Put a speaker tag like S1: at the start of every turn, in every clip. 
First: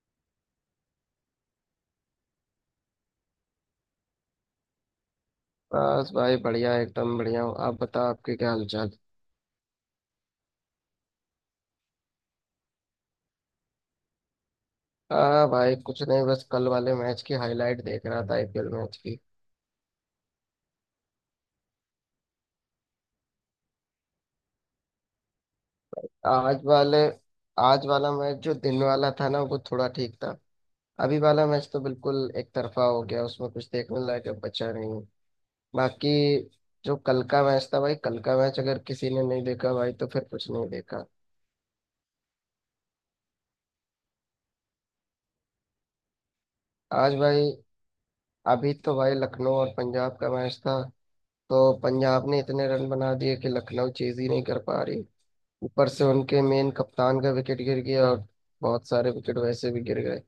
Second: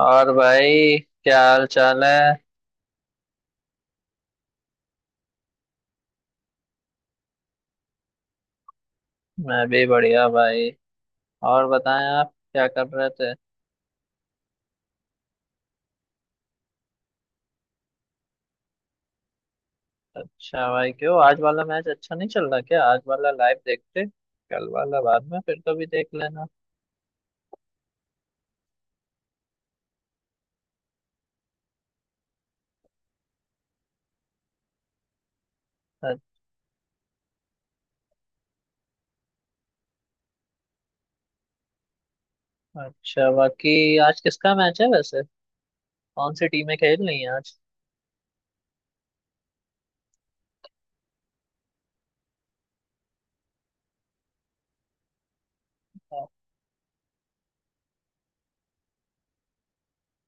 S1: और भाई, क्या हाल चाल है।
S2: बस भाई बढ़िया, एकदम बढ़िया हूँ। आप बताओ, आपके क्या हालचाल।
S1: मैं भी बढ़िया भाई। और बताएं, आप क्या कर रहे थे।
S2: आ भाई, कुछ नहीं, बस कल वाले मैच की हाईलाइट देख रहा था, आईपीएल मैच की।
S1: अच्छा भाई, क्यों आज वाला मैच अच्छा नहीं चल रहा क्या? आज वाला लाइव देखते, कल वाला बाद में फिर कभी देख लेना।
S2: आज वाले आज वाला मैच जो दिन वाला था ना, वो थोड़ा ठीक था। अभी वाला मैच तो बिल्कुल एक तरफा हो गया, उसमें कुछ देखने लायक अब बचा नहीं। बाकी
S1: अ-
S2: जो कल का मैच था भाई, कल का मैच अगर किसी ने नहीं देखा भाई, तो फिर कुछ नहीं देखा।
S1: अच्छा, बाकी आज किसका मैच है वैसे, कौन सी टीमें खेल
S2: आज
S1: रही हैं
S2: भाई,
S1: आज।
S2: अभी तो भाई लखनऊ और पंजाब का मैच था। तो पंजाब ने इतने रन बना दिए कि लखनऊ चीज ही नहीं कर पा रही। ऊपर से उनके मेन कप्तान का विकेट गिर गया, और बहुत सारे विकेट वैसे भी गिर गए।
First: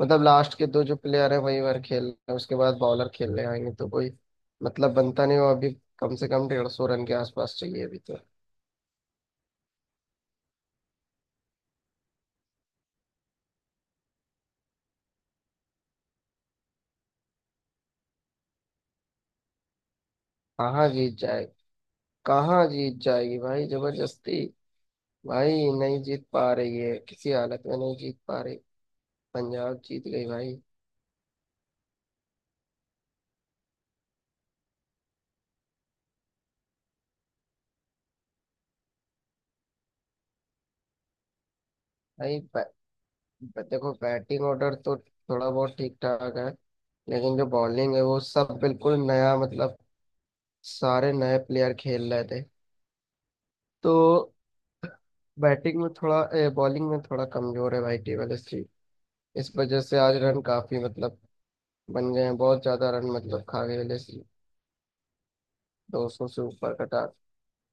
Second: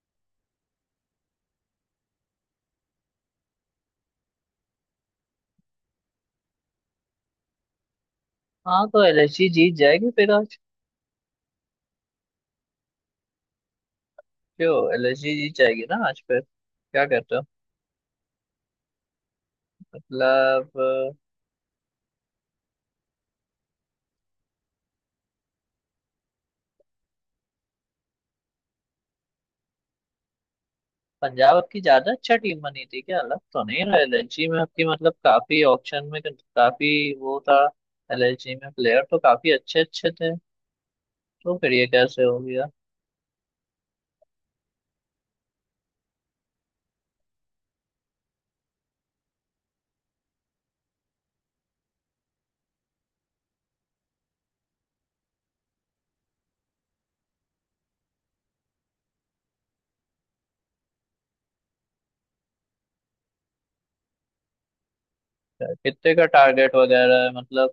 S2: मतलब लास्ट के दो जो प्लेयर हैं वही बार खेल रहे हैं, उसके बाद बॉलर खेलने आएंगे, तो कोई मतलब बनता नहीं वो अभी। कम से कम 150 रन के आसपास चाहिए अभी तो।
S1: हाँ, तो एलएसजी जीत जाएगी फिर आज। क्यों एलएसजी जीत जाएगी ना आज फिर, क्या कहते हो? मतलब
S2: कहाँ जीत जाए, कहाँ जीत जाएगी भाई जबरदस्ती। भाई नहीं जीत पा रही है, किसी हालत में नहीं जीत पा रही। पंजाब जीत गई भाई।
S1: पंजाब आपकी ज्यादा अच्छा टीम बनी थी क्या? लग तो नहीं रहा, एलएलजी में आपकी मतलब काफी ऑप्शन में काफी वो था। एलएलजी में प्लेयर तो काफी अच्छे अच्छे थे, तो फिर ये कैसे हो
S2: भाई
S1: गया?
S2: देखो, बैटिंग ऑर्डर तो थोड़ा बहुत ठीक ठाक है, लेकिन जो बॉलिंग है वो सब बिल्कुल नया, मतलब सारे नए प्लेयर खेल रहे थे। तो बैटिंग में थोड़ा, बॉलिंग में थोड़ा कमजोर है भाई टेबल एससी। इस वजह से आज रन काफी, मतलब बन गए हैं बहुत ज्यादा रन, मतलब खा गए एलएससी।
S1: क्या-
S2: दो
S1: कितने का
S2: सौ से
S1: टारगेट
S2: ऊपर का टार
S1: वगैरह है मतलब,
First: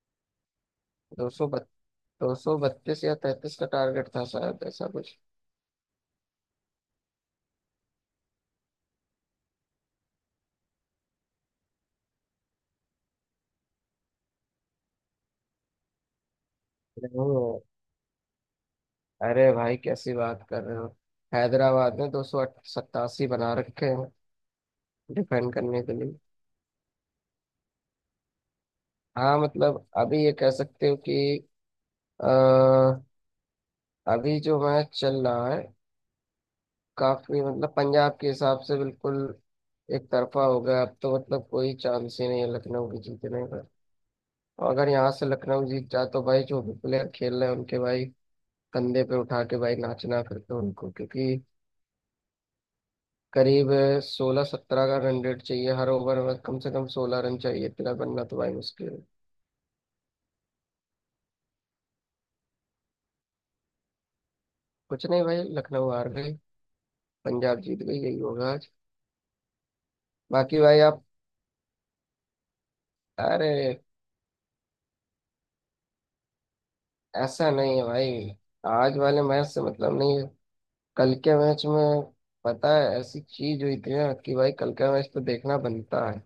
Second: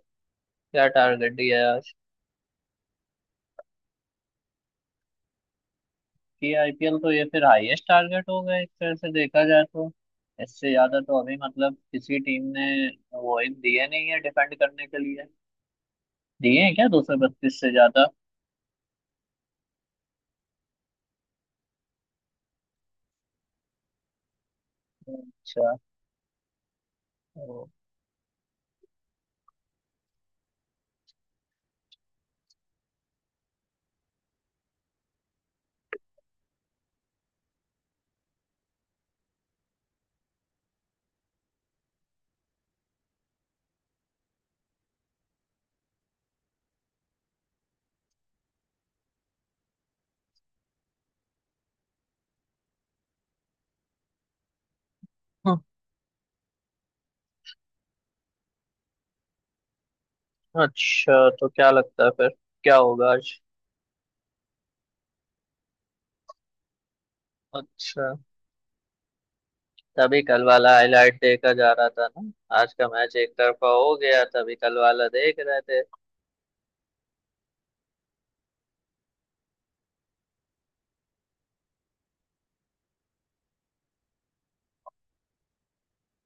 S1: क्या
S2: दो
S1: टारगेट
S2: सौ
S1: दिया
S2: बत,
S1: है आज?
S2: 232 या 233 का टारगेट था शायद, ऐसा कुछ।
S1: की आईपीएल तो ये फिर हाईएस्ट टारगेट हो गया एक तरह से देखा जाए तो। इससे ज्यादा तो अभी मतलब किसी टीम ने वो एक दिए नहीं है डिफेंड करने के लिए, दिए हैं क्या 232
S2: नहीं,
S1: से ज्यादा?
S2: अरे भाई कैसी बात कर रहे हो। हैदराबाद ने 287 बना रखे हैं डिफेंड
S1: अच्छा।
S2: करने के लिए।
S1: ओ।
S2: हाँ, मतलब अभी ये कह सकते हो कि अ, अभी जो मैच चल रहा है, काफी मतलब पंजाब के हिसाब से बिल्कुल एक तरफा हो गया। अब तो मतलब कोई चांस ही नहीं है लखनऊ के जीतने का। और अगर यहाँ से लखनऊ जीत जाए तो भाई जो भी प्लेयर खेल रहे हैं उनके भाई कंधे पे उठा के भाई नाचना फिर तो उनको, क्योंकि करीब सोलह सत्रह का रन रेट चाहिए हर ओवर में, कम से कम 16 रन चाहिए। इतना बनना तो भाई मुश्किल है।
S1: अच्छा, तो क्या लगता है फिर, क्या होगा आज?
S2: कुछ नहीं भाई, लखनऊ हार गई, पंजाब जीत गई,
S1: अच्छा,
S2: यही होगा आज।
S1: तभी कल
S2: बाकी
S1: वाला
S2: भाई आप,
S1: हाईलाइट देखा जा रहा था ना, आज का मैच एक
S2: अरे
S1: तरफा हो गया तभी कल वाला देख रहे थे।
S2: ऐसा नहीं है भाई, आज वाले मैच से मतलब नहीं है। कल के मैच में पता है ऐसी चीज हुई थी ना कि भाई कल का मैच तो देखना बनता है।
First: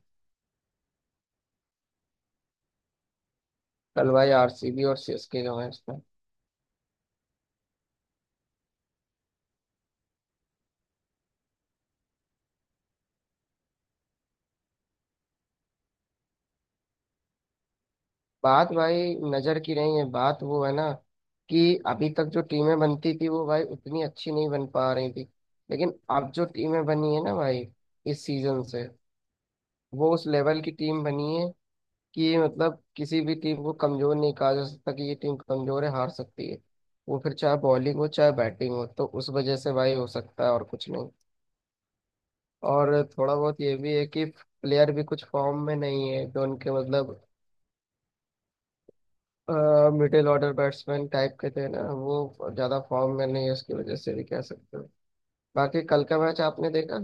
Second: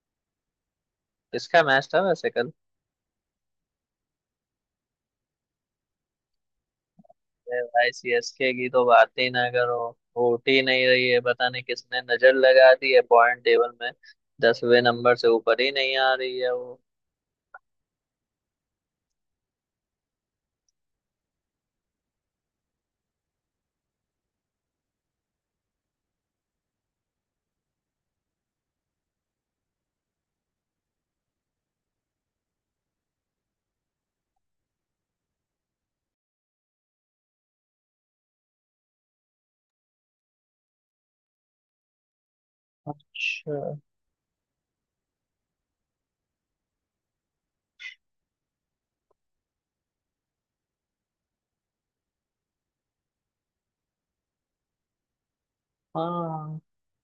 S1: किसका मैच था वैसे कल?
S2: कल भाई आरसीबी और सीएसके का मैच था।
S1: अरे भाई, सीएसके की तो बात ही ना करो, होट ही नहीं रही है, पता नहीं किसने नजर लगा दी है। पॉइंट टेबल में 10वें नंबर से ऊपर ही नहीं आ रही है वो।
S2: बात भाई नजर की नहीं है, बात वो है ना कि अभी तक जो टीमें बनती थी वो भाई उतनी अच्छी नहीं बन पा रही थी, लेकिन अब जो टीमें बनी है ना भाई इस सीजन से, वो उस लेवल की टीम बनी है कि मतलब किसी भी टीम को कमजोर नहीं कहा जा सकता कि ये टीम कमजोर है हार सकती है। वो फिर चाहे बॉलिंग हो चाहे बैटिंग हो, तो उस वजह से भाई हो सकता है, और कुछ नहीं। और थोड़ा
S1: अच्छा।
S2: बहुत ये भी है कि प्लेयर भी कुछ फॉर्म में नहीं है, जो उनके मतलब मिडिल ऑर्डर बैट्समैन टाइप के थे ना वो ज्यादा फॉर्म में नहीं है, उसकी वजह से भी कह सकते हो। बाकी कल का मैच
S1: हाँ,
S2: आपने देखा।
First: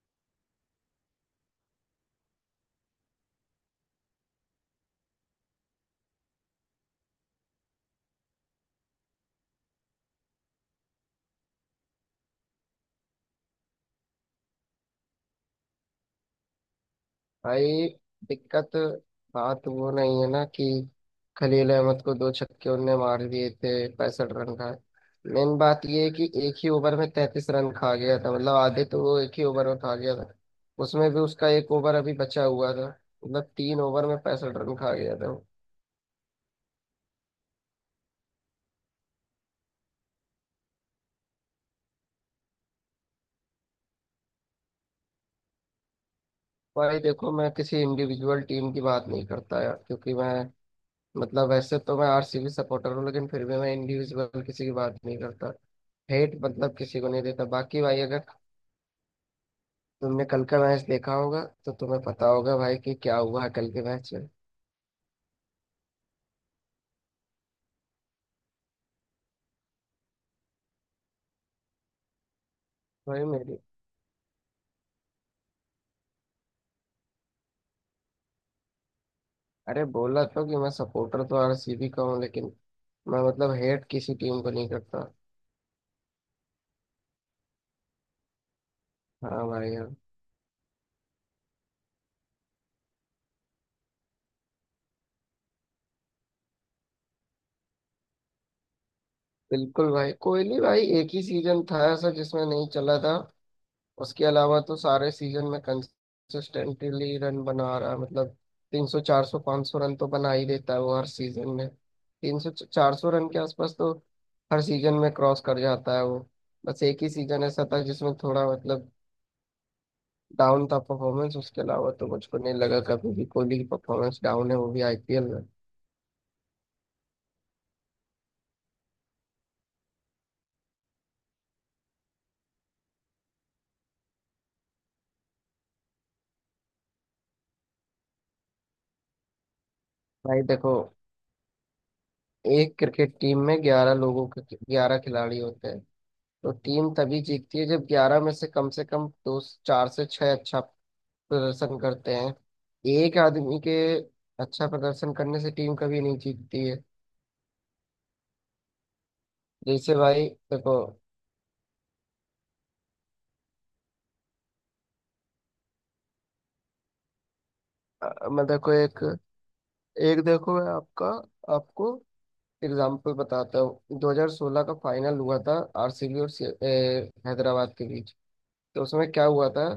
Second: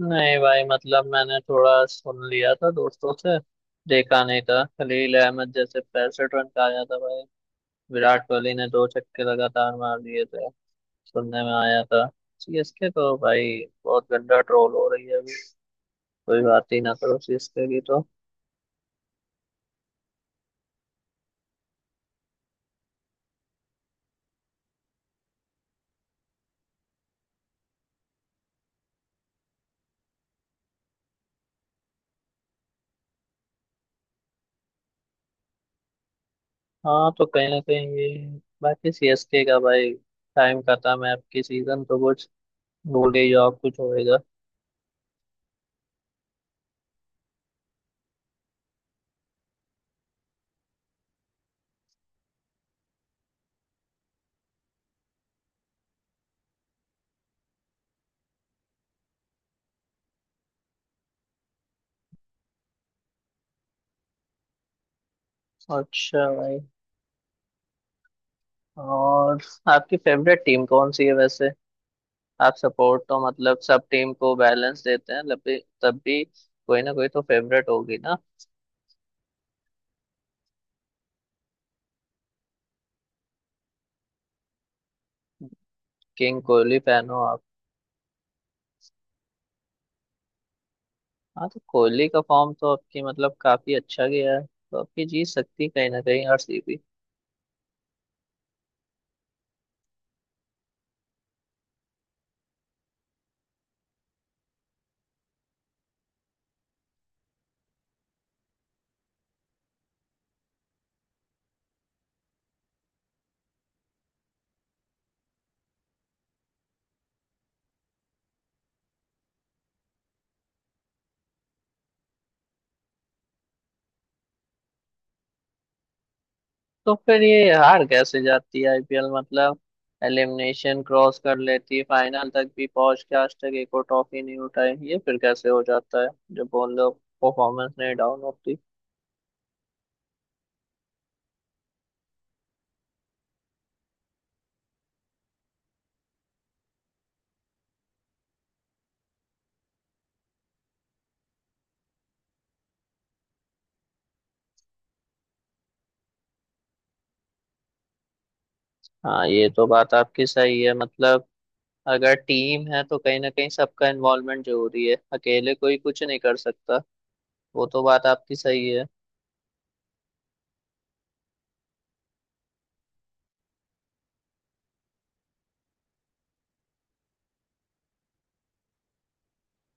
S1: नहीं भाई मतलब मैंने थोड़ा सुन लिया था दोस्तों से, देखा नहीं था। खलील अहमद जैसे 65 रन का आया था भाई, विराट कोहली ने दो छक्के लगातार मार दिए थे, सुनने में आया था। सीएसके तो भाई बहुत गंदा ट्रोल हो रही है अभी, कोई बात ही ना करो सीएसके की
S2: भाई
S1: तो।
S2: दिक्कत, बात वो नहीं है ना कि खलील अहमद को दो छक्के उनने मार दिए थे 65 रन का। मेन बात ये है कि एक ही ओवर में 33 रन खा गया था, मतलब आधे तो वो एक ही ओवर में खा गया था। उसमें भी उसका एक ओवर अभी बचा हुआ था, मतलब 3 ओवर में 65 रन खा गया था वो।
S1: हाँ, तो कहीं ना कहीं ये, बाकी सीएसके का भाई टाइम खत्म है, अब की सीजन तो कुछ भूल ही जाओ कुछ होएगा।
S2: भाई देखो, मैं किसी इंडिविजुअल टीम की बात नहीं करता यार, क्योंकि मैं, मतलब वैसे तो मैं आरसीबी सपोर्टर हूँ, लेकिन फिर भी मैं इंडिविजुअल किसी की बात नहीं करता। हेट मतलब किसी को नहीं देता। बाकी भाई अगर तुमने कल का मैच देखा होगा तो तुम्हें पता होगा भाई कि क्या हुआ है कल के मैच में।
S1: अच्छा भाई, और आपकी फेवरेट टीम कौन सी है वैसे? आप सपोर्ट
S2: भाई
S1: तो मतलब
S2: मेरी
S1: सब टीम को बैलेंस देते हैं, तब भी कोई ना कोई तो फेवरेट होगी ना।
S2: अरे, बोला तो कि मैं सपोर्टर तो आरसीबी का हूँ, लेकिन मैं मतलब हेट किसी टीम को नहीं करता।
S1: किंग कोहली फैन हो आप?
S2: हाँ भाई हाँ।
S1: हाँ, तो कोहली का फॉर्म तो आपकी मतलब काफी अच्छा गया है, तो आपकी जीत सकती है कहीं ना कहीं आरसीबी।
S2: बिल्कुल भाई। कोहली भाई एक ही सीजन था ऐसा जिसमें नहीं चला था, उसके अलावा तो सारे सीजन में कंसिस्टेंटली रन बना रहा है, मतलब 300 400 500 रन तो बना ही देता है वो हर सीजन में। 300 400 रन के आसपास तो हर सीजन में क्रॉस कर जाता है वो। बस एक ही सीजन ऐसा था जिसमें थोड़ा मतलब डाउन था परफॉर्मेंस, उसके अलावा तो मुझको नहीं लगा कभी भी कोहली की परफॉर्मेंस डाउन है, वो भी आईपीएल में।
S1: तो फिर ये हार कैसे जाती है आईपीएल मतलब, एलिमिनेशन क्रॉस कर लेती है, फाइनल तक भी पहुंच के आज तक एक और ट्रॉफी नहीं उठाई, ये फिर कैसे हो जाता है, जब बोल लो परफॉर्मेंस नहीं डाउन होती?
S2: भाई देखो, एक क्रिकेट टीम में 11 लोगों के 11 खिलाड़ी होते हैं, तो टीम तभी जीतती है जब 11 में से कम से कम दो, चार से छह अच्छा प्रदर्शन करते हैं। एक आदमी के अच्छा प्रदर्शन करने से टीम कभी नहीं जीतती है।
S1: हाँ, ये तो बात
S2: जैसे
S1: आपकी
S2: भाई
S1: सही है
S2: देखो,
S1: मतलब, अगर टीम है तो कहीं ना कहीं सबका इन्वॉल्वमेंट जरूरी है, अकेले कोई कुछ नहीं कर सकता, वो तो बात आपकी
S2: मैं
S1: सही
S2: देखो
S1: है।
S2: एक एक देखो, मैं आपका आपको एग्जाम्पल बताता हूँ। 2016 का फाइनल हुआ था आरसीबी और हैदराबाद के बीच। तो उसमें क्या हुआ था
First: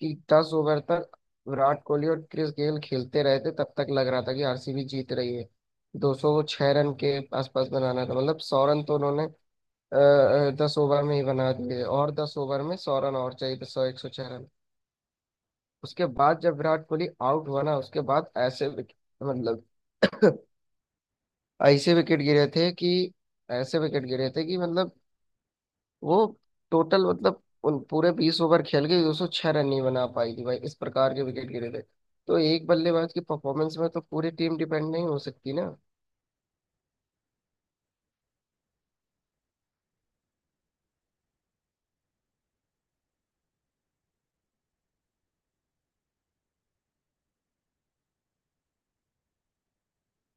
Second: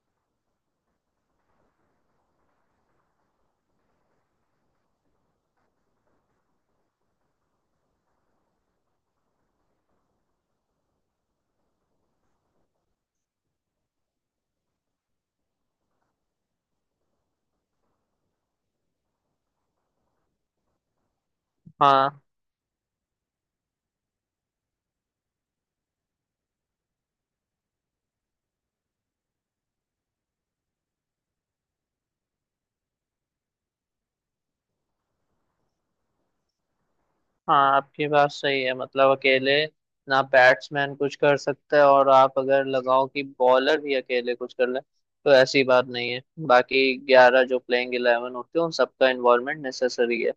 S2: कि 10 ओवर तक विराट कोहली और क्रिस गेल खेलते रहे थे, तब तक लग रहा था कि आरसीबी जीत रही है। 206 रन के आसपास बनाना था, मतलब सौ रन तो उन्होंने 10 ओवर में ही बना दिए, और 10 ओवर में सौ रन और चाहिए थे, सौ 106 रन। उसके बाद जब विराट कोहली आउट हुआ ना, उसके बाद ऐसे विकेट, मतलब ऐसे विकेट
S1: हाँ।
S2: गिरे थे कि ऐसे विकेट गिरे थे कि, वो टोटल मतलब उन पूरे 20 ओवर खेल के 206 रन नहीं बना पाई थी भाई, इस प्रकार के विकेट गिरे थे। तो एक बल्लेबाज की परफॉर्मेंस में तो पूरी टीम डिपेंड नहीं हो सकती ना।
S1: हाँ आपकी बात सही है मतलब अकेले ना बैट्समैन कुछ कर सकता है और आप अगर लगाओ कि बॉलर भी अकेले कुछ कर ले, तो ऐसी बात नहीं है। बाकी 11 जो प्लेइंग इलेवन होते हैं, उन सबका इन्वॉल्वमेंट नेसेसरी है,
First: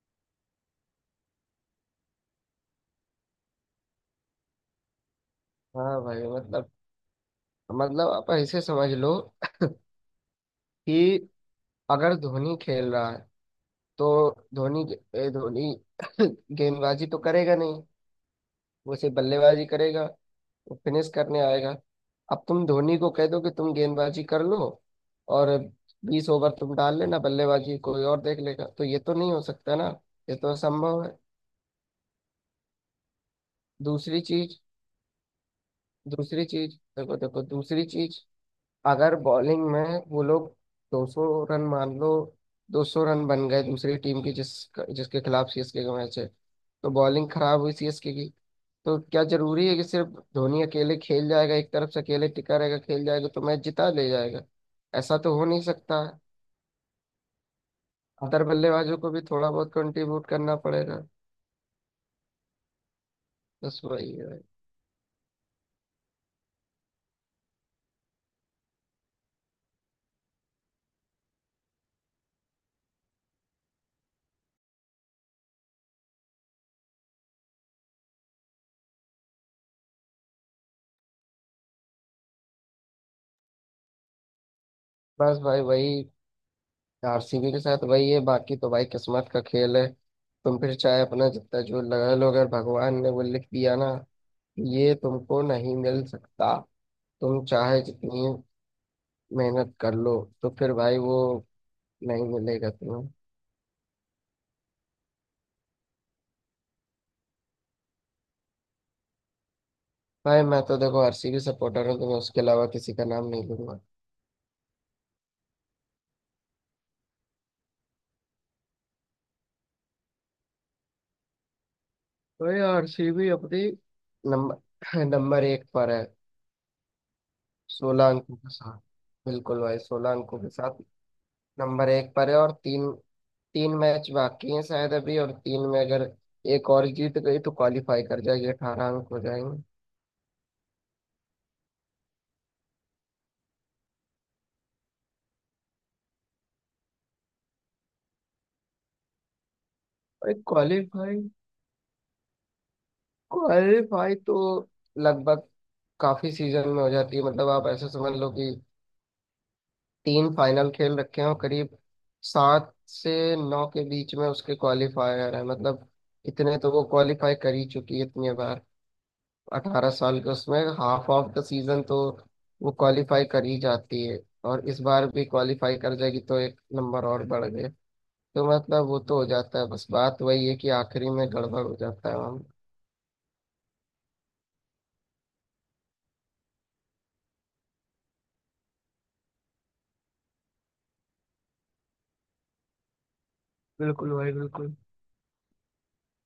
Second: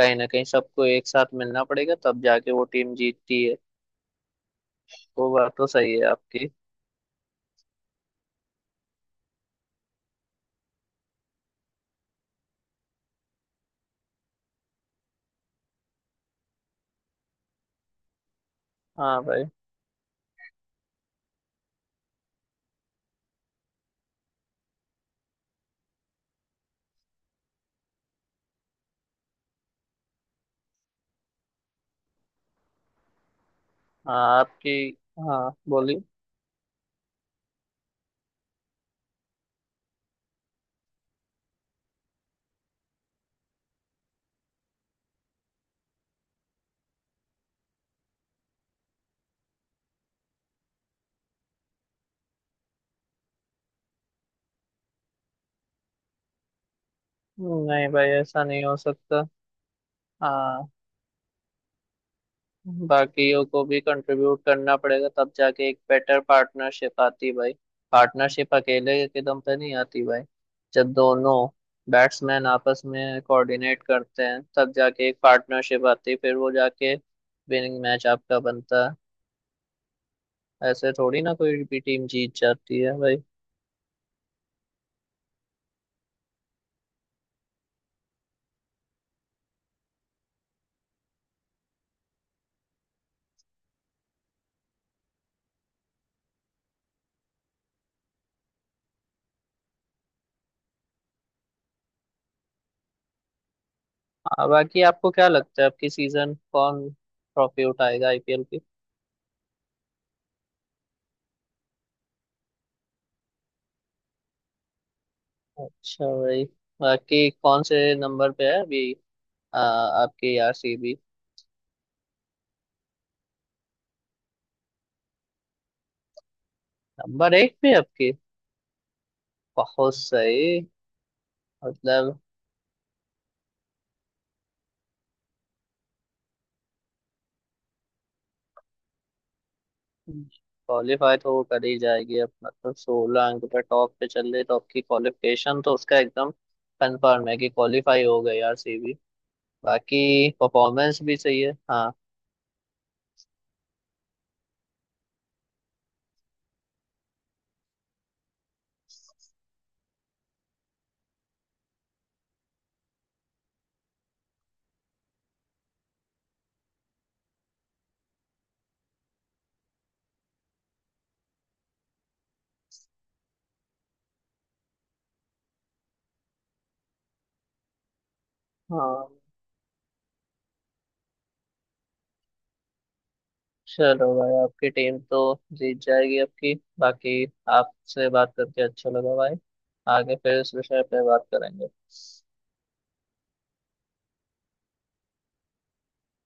S1: कहीं ना कहीं सबको एक साथ मिलना पड़ेगा तब जाके वो टीम जीतती है, वो बात तो सही
S2: हाँ
S1: है
S2: भाई,
S1: आपकी।
S2: मतलब आप ऐसे समझ लो कि अगर धोनी खेल रहा है तो धोनी, धोनी गेंदबाजी तो करेगा नहीं, वो सिर्फ
S1: हाँ भाई
S2: बल्लेबाजी करेगा, वो फिनिश करने आएगा। अब तुम धोनी को कह दो कि तुम गेंदबाजी कर लो, और 20 ओवर तुम डाल लेना, बल्लेबाजी कोई और देख लेगा, तो ये तो नहीं हो सकता ना, ये तो असंभव है। दूसरी
S1: हाँ।
S2: चीज,
S1: आपकी हाँ। बोलिए।
S2: दूसरी चीज देखो देखो दूसरी चीज, अगर बॉलिंग में वो लोग 200 रन मान लो, 200 रन बन गए दूसरी टीम की, जिसके खिलाफ सीएसके का मैच है, तो बॉलिंग खराब हुई सीएसके की, तो क्या जरूरी है कि सिर्फ धोनी अकेले खेल जाएगा, एक तरफ से अकेले टिका रहेगा, खेल जाएगा तो मैच जिता ले जाएगा। ऐसा तो हो नहीं सकता है।
S1: नहीं भाई, ऐसा
S2: अदर
S1: नहीं हो
S2: बल्लेबाजों को
S1: सकता।
S2: भी थोड़ा बहुत कंट्रीब्यूट करना
S1: हाँ,
S2: पड़ेगा।
S1: बाकियों को भी
S2: बस वही है।
S1: कंट्रीब्यूट करना पड़ेगा तब जाके एक बेटर पार्टनरशिप आती है भाई, पार्टनरशिप अकेले के दम पे नहीं आती भाई। जब दोनों बैट्समैन आपस में कोऑर्डिनेट करते हैं तब जाके एक पार्टनरशिप आती है, फिर वो जाके विनिंग मैच आपका बनता है, ऐसे थोड़ी ना कोई भी टीम जीत जाती है भाई।
S2: बस भाई वही, आरसीबी के साथ वही है, बाकी तो भाई किस्मत का खेल है। तुम फिर चाहे अपना जितना जो लगा लो, अगर भगवान ने वो लिख दिया ना, ये तुमको नहीं मिल सकता, तुम चाहे जितनी मेहनत कर लो, तो फिर भाई वो नहीं मिलेगा तुम्हें।
S1: हाँ, बाकी आपको क्या लगता है आपकी सीजन कौन ट्रॉफी उठाएगा आईपीएल की?
S2: भाई मैं तो देखो आरसीबी सपोर्टर हूँ तो मैं उसके अलावा किसी का नाम नहीं लूंगा।
S1: अच्छा भाई, बाकी कौन से नंबर पे है अभी? आ, आपके आरसीबी।
S2: भाई आरसीबी अपनी नंबर नंबर एक पर है,
S1: नंबर एक पे
S2: सोलह
S1: आपके?
S2: अंकों के साथ। बिल्कुल भाई,
S1: बहुत
S2: 16 अंकों के
S1: सही।
S2: साथ नंबर एक
S1: मतलब
S2: पर है। और तीन, तीन मैच बाकी हैं शायद अभी, और तीन में अगर एक और जीत गई तो क्वालिफाई कर जाएगी, 18 अंक हो जाएंगे।
S1: क्वालिफाई तो वो कर ही जाएगी अब, मतलब 16 अंक पे टॉप पे चल रही तो आपकी क्वालिफिकेशन तो उसका एकदम कंफर्म है कि क्वालिफाई हो गई आरसीबी, बाकी
S2: और
S1: परफॉर्मेंस भी
S2: क्वालिफाई,
S1: सही है। हाँ।
S2: क्वालिफाई तो लगभग काफी सीजन में हो जाती है, मतलब आप ऐसे समझ लो कि तीन फाइनल खेल रखे हो, करीब 7 से 9 के बीच में उसके क्वालिफायर है, मतलब इतने तो वो क्वालिफाई कर ही चुकी है इतनी बार। 18 साल के उसमें हाफ ऑफ द सीजन तो वो क्वालिफाई कर ही जाती है, और इस बार भी क्वालिफाई कर जाएगी, तो एक नंबर और बढ़ गए। तो मतलब वो
S1: हाँ,
S2: तो हो जाता है, बस बात वही है कि आखिरी में गड़बड़ हो जाता है हम।
S1: चलो भाई आपकी टीम तो जीत जाएगी आपकी। बाकी आपसे बात करके अच्छा लगा भाई, आगे फिर इस विषय पे बात करेंगे।
S2: बिल्कुल भाई बिल्कुल।